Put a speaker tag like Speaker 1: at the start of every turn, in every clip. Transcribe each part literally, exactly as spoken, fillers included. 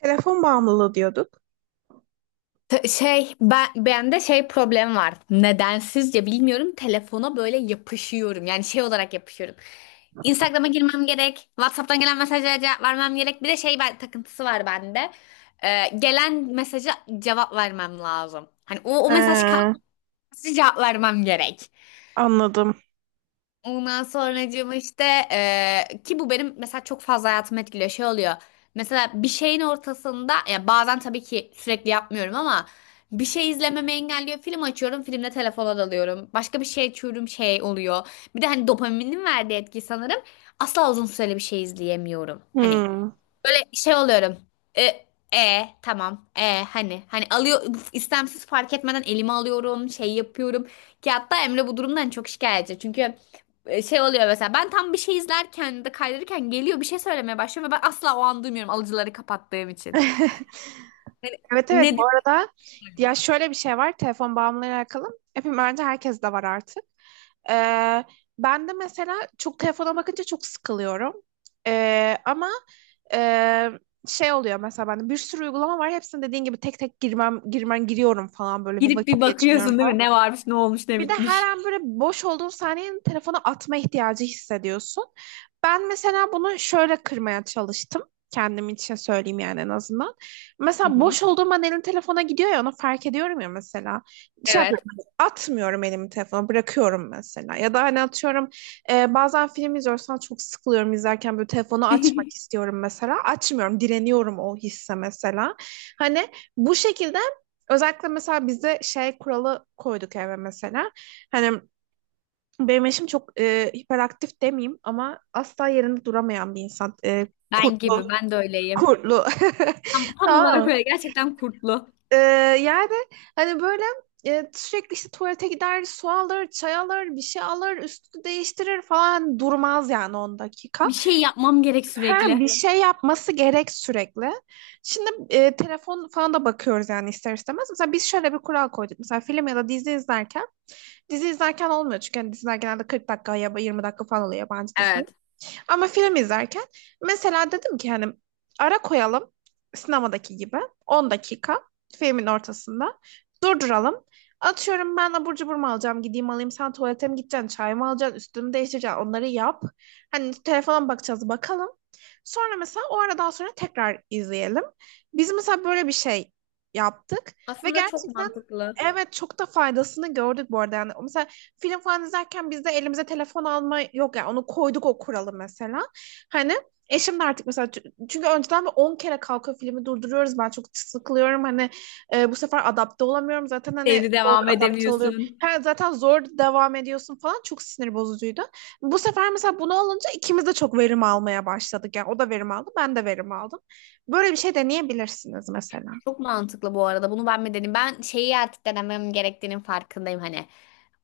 Speaker 1: Telefon bağımlılığı diyorduk.
Speaker 2: T- Şey ben bende şey problem var. Nedensizce bilmiyorum telefona böyle yapışıyorum. Yani şey olarak yapışıyorum. Instagram'a girmem gerek. WhatsApp'tan gelen mesajlara cevap vermem gerek. Bir de şey ben, takıntısı var bende. Ee, gelen mesaja cevap vermem lazım. Hani o, o mesaj
Speaker 1: Ee,
Speaker 2: kalması cevap vermem gerek.
Speaker 1: anladım.
Speaker 2: Ondan sonracığım işte eee, ki bu benim mesela çok fazla hayatımı etkiliyor şey oluyor. Mesela bir şeyin ortasında ya bazen tabii ki sürekli yapmıyorum ama bir şey izlememi engelliyor. Film açıyorum, filmle telefona dalıyorum. Başka bir şey açıyorum, şey oluyor. Bir de hani dopaminin verdiği etki sanırım. Asla uzun süreli bir şey izleyemiyorum. Hani
Speaker 1: Hmm.
Speaker 2: böyle şey oluyorum. E, e tamam. E hani hani alıyor, istemsiz fark etmeden elime alıyorum, şey yapıyorum. Ki hatta Emre bu durumdan çok şikayetçi. Çünkü e, şey oluyor mesela ben tam bir şey izlerken ya da kaydırırken geliyor bir şey söylemeye başlıyor ve ben asla o an duymuyorum alıcıları kapattığım için.
Speaker 1: Evet, evet, bu
Speaker 2: Nedir?
Speaker 1: arada ya şöyle bir şey var telefon bağımlılığıyla alakalı. Hepim, bence herkes de var artık. Ee, ben de mesela çok telefona bakınca çok sıkılıyorum. Ee, ama e, şey oluyor mesela, bende bir sürü uygulama var. Hepsine dediğin gibi tek tek girmem girmen giriyorum falan, böyle bir
Speaker 2: Girip bir
Speaker 1: vakit geçiriyorum
Speaker 2: bakıyorsun değil
Speaker 1: falan.
Speaker 2: mi? Ne varmış, ne olmuş, ne
Speaker 1: Bir de her
Speaker 2: bitmiş.
Speaker 1: an böyle boş olduğun saniyenin telefonu atma ihtiyacı hissediyorsun. Ben mesela bunu şöyle kırmaya çalıştım. Kendim için söyleyeyim yani, en azından.
Speaker 2: Hı
Speaker 1: Mesela
Speaker 2: hı.
Speaker 1: boş olduğum an elim telefona gidiyor ya, onu fark ediyorum ya mesela. Şey yapıyorum,
Speaker 2: Evet.
Speaker 1: hani atmıyorum, elimi telefona bırakıyorum mesela. Ya da hani atıyorum, e, bazen film izliyorsan çok sıkılıyorum izlerken, böyle telefonu açmak istiyorum mesela. Açmıyorum, direniyorum o hisse mesela. Hani bu şekilde. Özellikle mesela bizde şey kuralı koyduk eve mesela. Hani benim eşim çok e, hiperaktif demeyeyim ama asla yerinde duramayan bir insan. E,
Speaker 2: Ben gibi,
Speaker 1: kurtlu,
Speaker 2: ben de öyleyim.
Speaker 1: kurtlu.
Speaker 2: Tam, tam
Speaker 1: Tamam
Speaker 2: olarak
Speaker 1: mı?
Speaker 2: öyle. Gerçekten kurtlu.
Speaker 1: E, yani hani böyle e, sürekli işte tuvalete gider, su alır, çay alır, bir şey alır, üstü değiştirir, falan durmaz yani on dakika.
Speaker 2: Bir şey yapmam gerek
Speaker 1: Her
Speaker 2: sürekli.
Speaker 1: bir şey yapması gerek sürekli. Şimdi e, telefon falan da bakıyoruz yani ister istemez. Mesela biz şöyle bir kural koyduk. Mesela film ya da dizi izlerken. Dizi izlerken olmuyor çünkü hani diziler genelde kırk dakika ya da yirmi dakika falan oluyor, yabancı dizi.
Speaker 2: Evet.
Speaker 1: Ama film izlerken mesela dedim ki hani ara koyalım, sinemadaki gibi, on dakika filmin ortasında durduralım. Atıyorum, ben abur cubur mu alacağım, gideyim alayım, sen tuvalete mi gideceksin, çay mı alacaksın, üstümü değiştireceksin, onları yap. Hani telefona mı bakacağız bakalım. Sonra mesela o aradan sonra tekrar izleyelim. Biz mesela böyle bir şey yaptık ve
Speaker 2: Aslında çok
Speaker 1: gerçekten,
Speaker 2: mantıklı.
Speaker 1: evet, çok da faydasını gördük bu arada yani. Mesela film falan izlerken biz de elimize telefon alma yok ya. Yani. Onu koyduk, o kuralı mesela. Hani eşim de artık mesela, çünkü önceden on kere kalkıyor, filmi durduruyoruz. Ben çok sıkılıyorum. Hani e, bu sefer adapte olamıyorum. Zaten hani
Speaker 2: Evde
Speaker 1: zor
Speaker 2: devam
Speaker 1: adapte oluyorum.
Speaker 2: edemiyorsun.
Speaker 1: Ha, zaten zor devam ediyorsun falan. Çok sinir bozucuydu. Bu sefer mesela bunu olunca ikimiz de çok verim almaya başladık. Yani o da verim aldı, ben de verim aldım. Böyle bir şey deneyebilirsiniz mesela.
Speaker 2: Çok mantıklı bu arada. Bunu ben mi dedim? Ben şeyi artık denemem gerektiğinin farkındayım hani.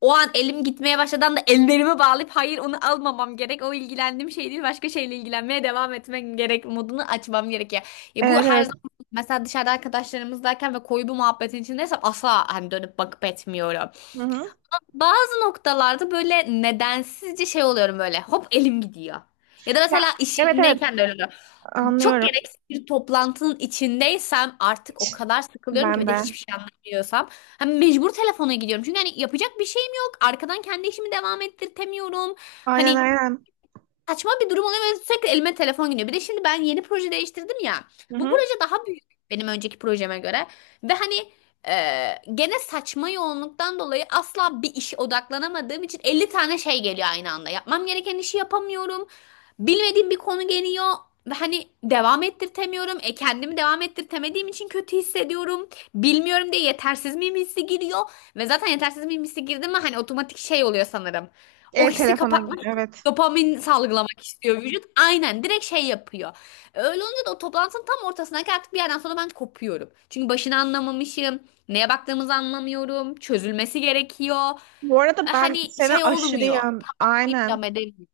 Speaker 2: O an elim gitmeye başladan da ellerimi bağlayıp hayır onu almamam gerek. O ilgilendiğim şey değil. Başka şeyle ilgilenmeye devam etmek gerek modunu açmam gerekiyor. Ya bu
Speaker 1: Evet,
Speaker 2: her
Speaker 1: evet.
Speaker 2: zaman mesela dışarıda arkadaşlarımızdayken ve koyu bir muhabbetin içindeysem asla hani dönüp bakıp etmiyorum.
Speaker 1: Hı hı.
Speaker 2: Bazı noktalarda böyle nedensizce şey oluyorum böyle. Hop elim gidiyor. Ya da
Speaker 1: Ya,
Speaker 2: mesela iş
Speaker 1: evet, evet,
Speaker 2: yerindeyken de öyle. Çok
Speaker 1: anlıyorum.
Speaker 2: gereksiz bir toplantının içindeysem artık o kadar sıkılıyorum ki
Speaker 1: Ben
Speaker 2: ve de
Speaker 1: de.
Speaker 2: hiçbir şey anlamıyorsam hani mecbur telefona gidiyorum. Çünkü hani yapacak bir şeyim yok. Arkadan kendi işimi devam ettirtemiyorum.
Speaker 1: Aynen,
Speaker 2: Hani
Speaker 1: aynen.
Speaker 2: saçma bir durum oluyor ve sürekli elime telefon gidiyor. Bir de şimdi ben yeni proje değiştirdim ya.
Speaker 1: Hı
Speaker 2: Bu
Speaker 1: hı.
Speaker 2: proje daha büyük benim önceki projeme göre. Ve hani e, gene saçma yoğunluktan dolayı asla bir işe odaklanamadığım için elli tane şey geliyor aynı anda. Yapmam gereken işi yapamıyorum. Bilmediğim bir konu geliyor ve hani devam ettirtemiyorum. E kendimi devam ettirtemediğim için kötü hissediyorum. Bilmiyorum diye yetersiz miyim hissi giriyor. Ve zaten yetersiz miyim hissi girdi mi hani otomatik şey oluyor sanırım. O
Speaker 1: Ev
Speaker 2: hissi
Speaker 1: telefona
Speaker 2: kapatmak
Speaker 1: gidiyor,
Speaker 2: için
Speaker 1: evet.
Speaker 2: dopamin salgılamak istiyor vücut. Aynen direkt şey yapıyor. Öyle olunca da o toplantının tam ortasındaki artık bir yerden sonra ben kopuyorum. Çünkü başını anlamamışım. Neye baktığımızı anlamıyorum. Çözülmesi gerekiyor.
Speaker 1: Bu arada
Speaker 2: E,
Speaker 1: ben
Speaker 2: Hani
Speaker 1: seni
Speaker 2: şey
Speaker 1: aşırı
Speaker 2: olmuyor.
Speaker 1: yan
Speaker 2: Tamam deyip
Speaker 1: aynen.
Speaker 2: devam edemiyorum.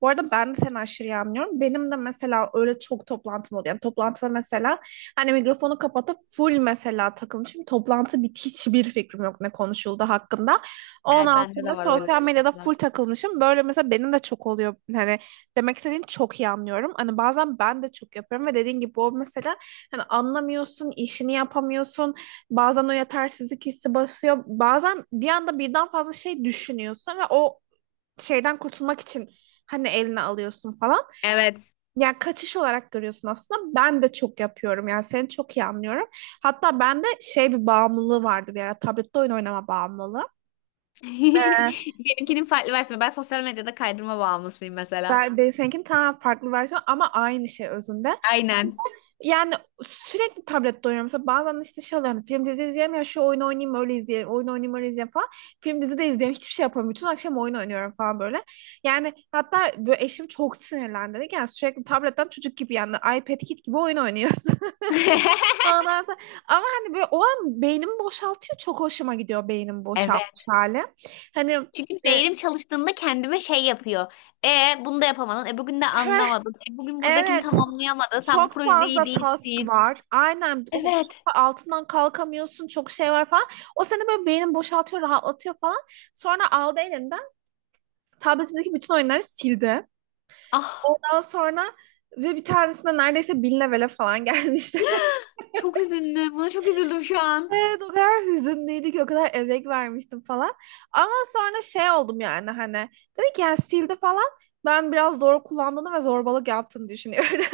Speaker 1: Bu arada ben de seni aşırı iyi anlıyorum. Benim de mesela öyle çok toplantım oluyor. Yani toplantıda mesela hani mikrofonu kapatıp full mesela takılmışım. Toplantı bit, hiçbir fikrim yok ne konuşuldu hakkında.
Speaker 2: Evet,
Speaker 1: Ondan, Hmm,
Speaker 2: bende de
Speaker 1: sonra
Speaker 2: var öyle
Speaker 1: sosyal medyada full
Speaker 2: şeyler.
Speaker 1: takılmışım. Böyle mesela benim de çok oluyor. Hani demek istediğini çok iyi anlıyorum. Hani bazen ben de çok yapıyorum ve dediğin gibi o mesela hani anlamıyorsun, işini yapamıyorsun. Bazen o yetersizlik hissi basıyor. Bazen bir anda birden fazla şey düşünüyorsun ve o şeyden kurtulmak için hani eline alıyorsun falan.
Speaker 2: Evet.
Speaker 1: Yani kaçış olarak görüyorsun aslında. Ben de çok yapıyorum. Yani seni çok iyi anlıyorum. Hatta bende şey bir bağımlılığı vardı bir ara. Tablette oyun oynama bağımlılığı. Ben,
Speaker 2: Benimkinin farklı versiyonu. Ben sosyal medyada kaydırma bağımlısıyım mesela.
Speaker 1: ben seninkinin tamamen farklı versiyonu ama aynı şey özünde.
Speaker 2: Aynen.
Speaker 1: Yani sürekli tablette oynuyorum. Mesela bazen işte şey oluyor. Hani film dizi izleyeyim ya, şu oyunu oynayayım öyle izleyeyim. Oyun oynayayım öyle izleyeyim falan. Film dizi de izleyeyim. Hiçbir şey yapamıyorum. Bütün akşam oyun oynuyorum falan böyle. Yani hatta böyle eşim çok sinirlendi. Dedi ki, yani sürekli tabletten çocuk gibi, yani iPad Kid gibi oyun oynuyorsun. Ondan sonra, ama hani böyle o an beynimi boşaltıyor. Çok hoşuma gidiyor beynim boşaltmış
Speaker 2: Evet.
Speaker 1: hali. Hani
Speaker 2: Çünkü
Speaker 1: e,
Speaker 2: beynim çalıştığında kendime şey yapıyor. E bunu da yapamadın. E bugün de
Speaker 1: heh,
Speaker 2: anlamadın. E bugün buradakini
Speaker 1: evet.
Speaker 2: tamamlayamadın. Sen bu
Speaker 1: Çok
Speaker 2: projede iyi
Speaker 1: fazla task
Speaker 2: değilsin.
Speaker 1: var. Aynen. O- Çok
Speaker 2: Evet.
Speaker 1: fa- altından kalkamıyorsun. Çok şey var falan. O seni böyle beynini boşaltıyor, rahatlatıyor falan. Sonra aldı elinden, tabletindeki bütün oyunları sildi.
Speaker 2: Ah,
Speaker 1: Ondan sonra ve bir tanesinde neredeyse bin levele falan gelmişti.
Speaker 2: çok üzüldüm. Buna çok üzüldüm şu an.
Speaker 1: Evet, o kadar hüzünlüydü ki, o kadar emek vermiştim falan. Ama sonra şey oldum yani hani dedi ki yani, sildi falan. Ben biraz zor kullandığını ve zorbalık yaptığını düşünüyorum.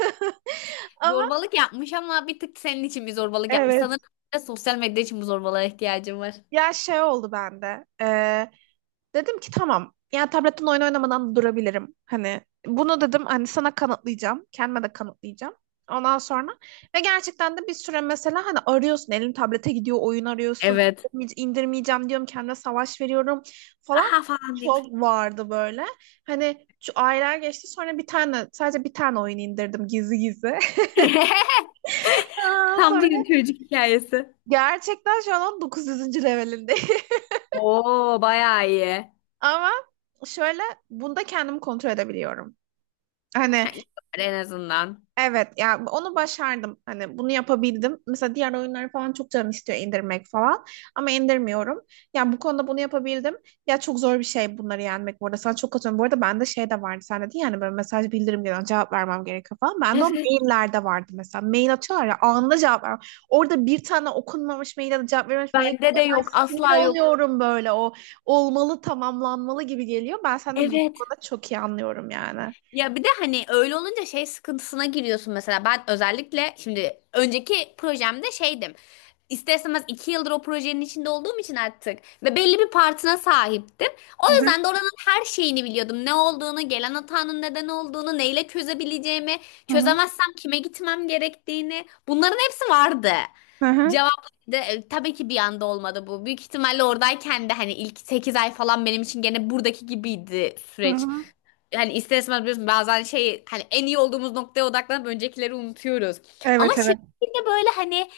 Speaker 1: Ama
Speaker 2: Zorbalık yapmış ama bir tık senin için bir zorbalık yapmış. Sanırım
Speaker 1: evet.
Speaker 2: bir de sosyal medya için bu zorbalığa ihtiyacım var.
Speaker 1: Ya şey oldu bende. Ee, Dedim ki tamam. Yani tabletten oyun oynamadan da durabilirim. Hani bunu dedim, hani sana kanıtlayacağım. Kendime de kanıtlayacağım. Ondan sonra ve gerçekten de bir süre mesela hani arıyorsun, elin tablete gidiyor, oyun arıyorsun.
Speaker 2: Evet.
Speaker 1: İndirmeye- indirmeyeceğim diyorum, kendime savaş veriyorum falan,
Speaker 2: Aha falan deyip.
Speaker 1: çok vardı böyle. Hani şu aylar geçti, sonra bir tane, sadece bir tane oyun indirdim gizli gizli. Aa,
Speaker 2: Tam
Speaker 1: sonra
Speaker 2: bir çocuk hikayesi.
Speaker 1: gerçekten şu an on dokuz yüzüncü levelindeyim
Speaker 2: Oo, bayağı iyi.
Speaker 1: ama şöyle, bunda kendimi kontrol edebiliyorum.
Speaker 2: Ha,
Speaker 1: Hani,
Speaker 2: iyi var en azından.
Speaker 1: evet ya, onu başardım. Hani bunu yapabildim. Mesela diğer oyunları falan çok canım istiyor indirmek falan. Ama indirmiyorum. Ya bu konuda bunu yapabildim. Ya çok zor bir şey bunları yenmek bu arada. Sana çok katılıyorum. Bu arada bende şey de vardı. Sen dedin yani böyle mesaj bildirim gelen cevap vermem gerekiyor falan. Bende o
Speaker 2: Evet.
Speaker 1: maillerde vardı mesela. Mail atıyorlar ya, anında cevap ver. Orada bir tane okunmamış mail ya da cevap verilmemiş mail
Speaker 2: Bende de
Speaker 1: geliyor. Ben
Speaker 2: yok. Asla
Speaker 1: sinir
Speaker 2: yok.
Speaker 1: oluyorum böyle, o olmalı, tamamlanmalı gibi geliyor. Ben seni bu
Speaker 2: Evet.
Speaker 1: konuda çok iyi anlıyorum yani.
Speaker 2: Ya bir de hani öyle olunca şey sıkıntısına giriyorsun mesela. Ben özellikle şimdi önceki projemde şeydim. İster istemez iki yıldır o projenin içinde olduğum için artık ve belli bir partına sahiptim. O
Speaker 1: Hı hı,
Speaker 2: yüzden de oranın her şeyini biliyordum. Ne olduğunu, gelen hatanın neden olduğunu, neyle çözebileceğimi,
Speaker 1: hı hı,
Speaker 2: çözemezsem kime gitmem gerektiğini. Bunların hepsi vardı.
Speaker 1: hı hı,
Speaker 2: Cevap da e, tabii ki bir anda olmadı bu. Büyük ihtimalle oradayken de hani ilk sekiz ay falan benim için gene buradaki gibiydi
Speaker 1: hı
Speaker 2: süreç.
Speaker 1: hı.
Speaker 2: Hani ister istemez biliyorsun bazen şey hani en iyi olduğumuz noktaya odaklanıp öncekileri unutuyoruz. Ama
Speaker 1: Evet, evet.
Speaker 2: şirkette böyle hani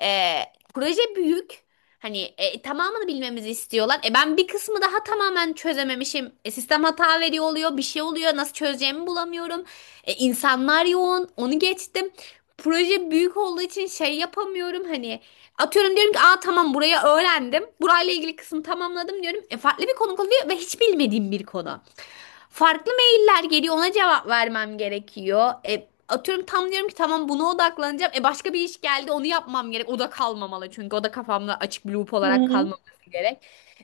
Speaker 2: e, proje büyük. Hani e, tamamını bilmemizi istiyorlar. E ben bir kısmı daha tamamen çözememişim. E, sistem hata veriyor oluyor, bir şey oluyor. Nasıl çözeceğimi bulamıyorum. E, insanlar yoğun. Onu geçtim. Proje büyük olduğu için şey yapamıyorum hani atıyorum diyorum ki aa tamam burayı öğrendim. Burayla ilgili kısmı tamamladım diyorum. E, farklı bir konu oluyor ve hiç bilmediğim bir konu. Farklı sorular geliyor ona cevap vermem gerekiyor. E, atıyorum tam diyorum ki tamam buna odaklanacağım. E başka bir iş geldi onu yapmam gerek. O da kalmamalı çünkü o da kafamda açık bir loop
Speaker 1: Hı
Speaker 2: olarak
Speaker 1: hı.
Speaker 2: kalmaması gerek.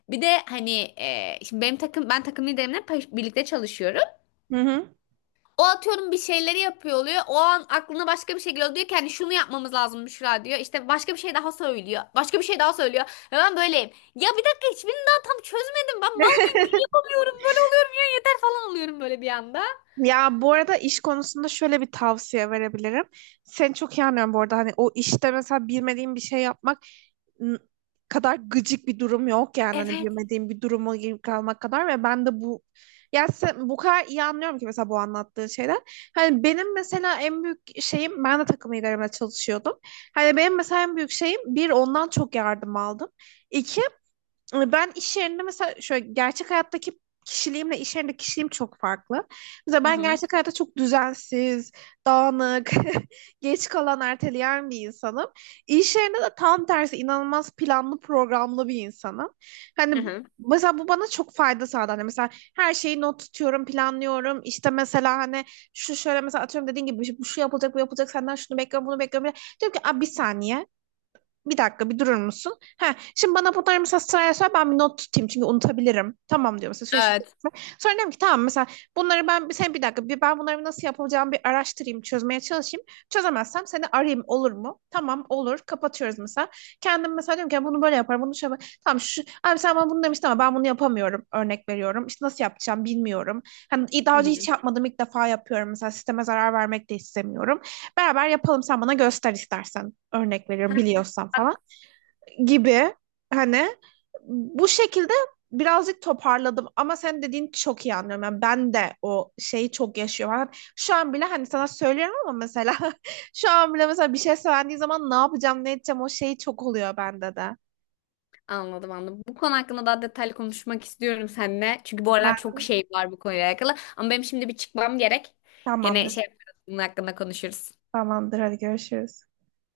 Speaker 2: Bir de hani e, şimdi benim takım ben takım liderimle pa- birlikte çalışıyorum.
Speaker 1: Hı hı.
Speaker 2: O atıyorum bir şeyleri yapıyor oluyor. O an aklına başka bir şey geliyor. Diyor ki hani şunu yapmamız lazım Büşra diyor. İşte başka bir şey daha söylüyor. Başka bir şey daha söylüyor. Ve ben böyleyim. Ya bir dakika hiçbirini daha tam çözmedim. Ben mal mıyım? Niye yapamıyorum? Böyle oluyorum ya yeter falan oluyorum böyle bir anda.
Speaker 1: Ya bu arada iş konusunda şöyle bir tavsiye verebilirim. Seni çok iyi anlıyorum bu arada. Hani o işte mesela bilmediğin bir şey yapmak n- kadar gıcık bir durum yok yani. Hani
Speaker 2: Evet.
Speaker 1: bilmediğin bir duruma girip kalmak kadar, ve ben de bu, ya sen, bu kadar iyi anlıyorum ki mesela bu anlattığın şeyler. Hani benim mesela en büyük şeyim, ben de takım liderimle çalışıyordum. Hani benim mesela en büyük şeyim bir, ondan çok yardım aldım. İki, ben iş yerinde mesela şöyle, gerçek hayattaki kişiliğimle iş yerindeki kişiliğim çok farklı. Mesela
Speaker 2: Hı
Speaker 1: ben
Speaker 2: hı.
Speaker 1: gerçek hayatta çok düzensiz, dağınık, geç kalan, erteleyen bir insanım. İş yerinde de tam tersi, inanılmaz planlı, programlı bir insanım. Hani
Speaker 2: Hı hı.
Speaker 1: mesela bu bana çok fayda sağladı. Hani mesela her şeyi not tutuyorum, planlıyorum. İşte mesela hani şu şöyle mesela, atıyorum dediğin gibi, bu şu yapılacak, bu yapılacak, senden şunu bekliyorum, bunu bekliyorum. Diyorum ki, "Aa, bir saniye. Bir dakika bir durur musun? Ha, şimdi bana bunları mesela sıraya söyle, ben bir not tutayım çünkü unutabilirim." Tamam diyor mesela, şöyle şu.
Speaker 2: Evet.
Speaker 1: Sonra diyorum ki tamam mesela, bunları ben sen bir dakika bir, ben bunları nasıl yapacağımı bir araştırayım, çözmeye çalışayım. Çözemezsem seni arayayım, olur mu? Tamam olur, kapatıyoruz mesela. Kendim mesela diyorum ki, "Ya bunu böyle yaparım, bunu şöyle yaparım." Tamam şu abi, sen bana bunu demiştin ama ben bunu yapamıyorum, örnek veriyorum. İşte nasıl yapacağım bilmiyorum. Hani
Speaker 2: Hı
Speaker 1: daha önce hiç
Speaker 2: hı.
Speaker 1: yapmadım, ilk defa yapıyorum mesela, sisteme zarar vermek de istemiyorum. Beraber yapalım, sen bana göster istersen. Örnek veriyorum,
Speaker 2: Heh,
Speaker 1: biliyorsan
Speaker 2: bak,
Speaker 1: falan gibi. Hani bu şekilde birazcık toparladım ama sen dediğin çok iyi anlıyorum. Yani ben de o şeyi çok yaşıyorum. Yani şu an bile hani sana söylüyorum ama mesela, şu an bile mesela bir şey söylendiği zaman, ne yapacağım, ne edeceğim, o şey çok oluyor bende de.
Speaker 2: anladım anladım. Bu konu hakkında daha detaylı konuşmak istiyorum seninle. Çünkü bu aralar
Speaker 1: Ben
Speaker 2: çok şey var bu konuyla alakalı. Ama benim şimdi bir çıkmam gerek. Gene
Speaker 1: tamamdır.
Speaker 2: şey yaparız, bunun hakkında konuşuruz.
Speaker 1: Tamamdır, hadi görüşürüz.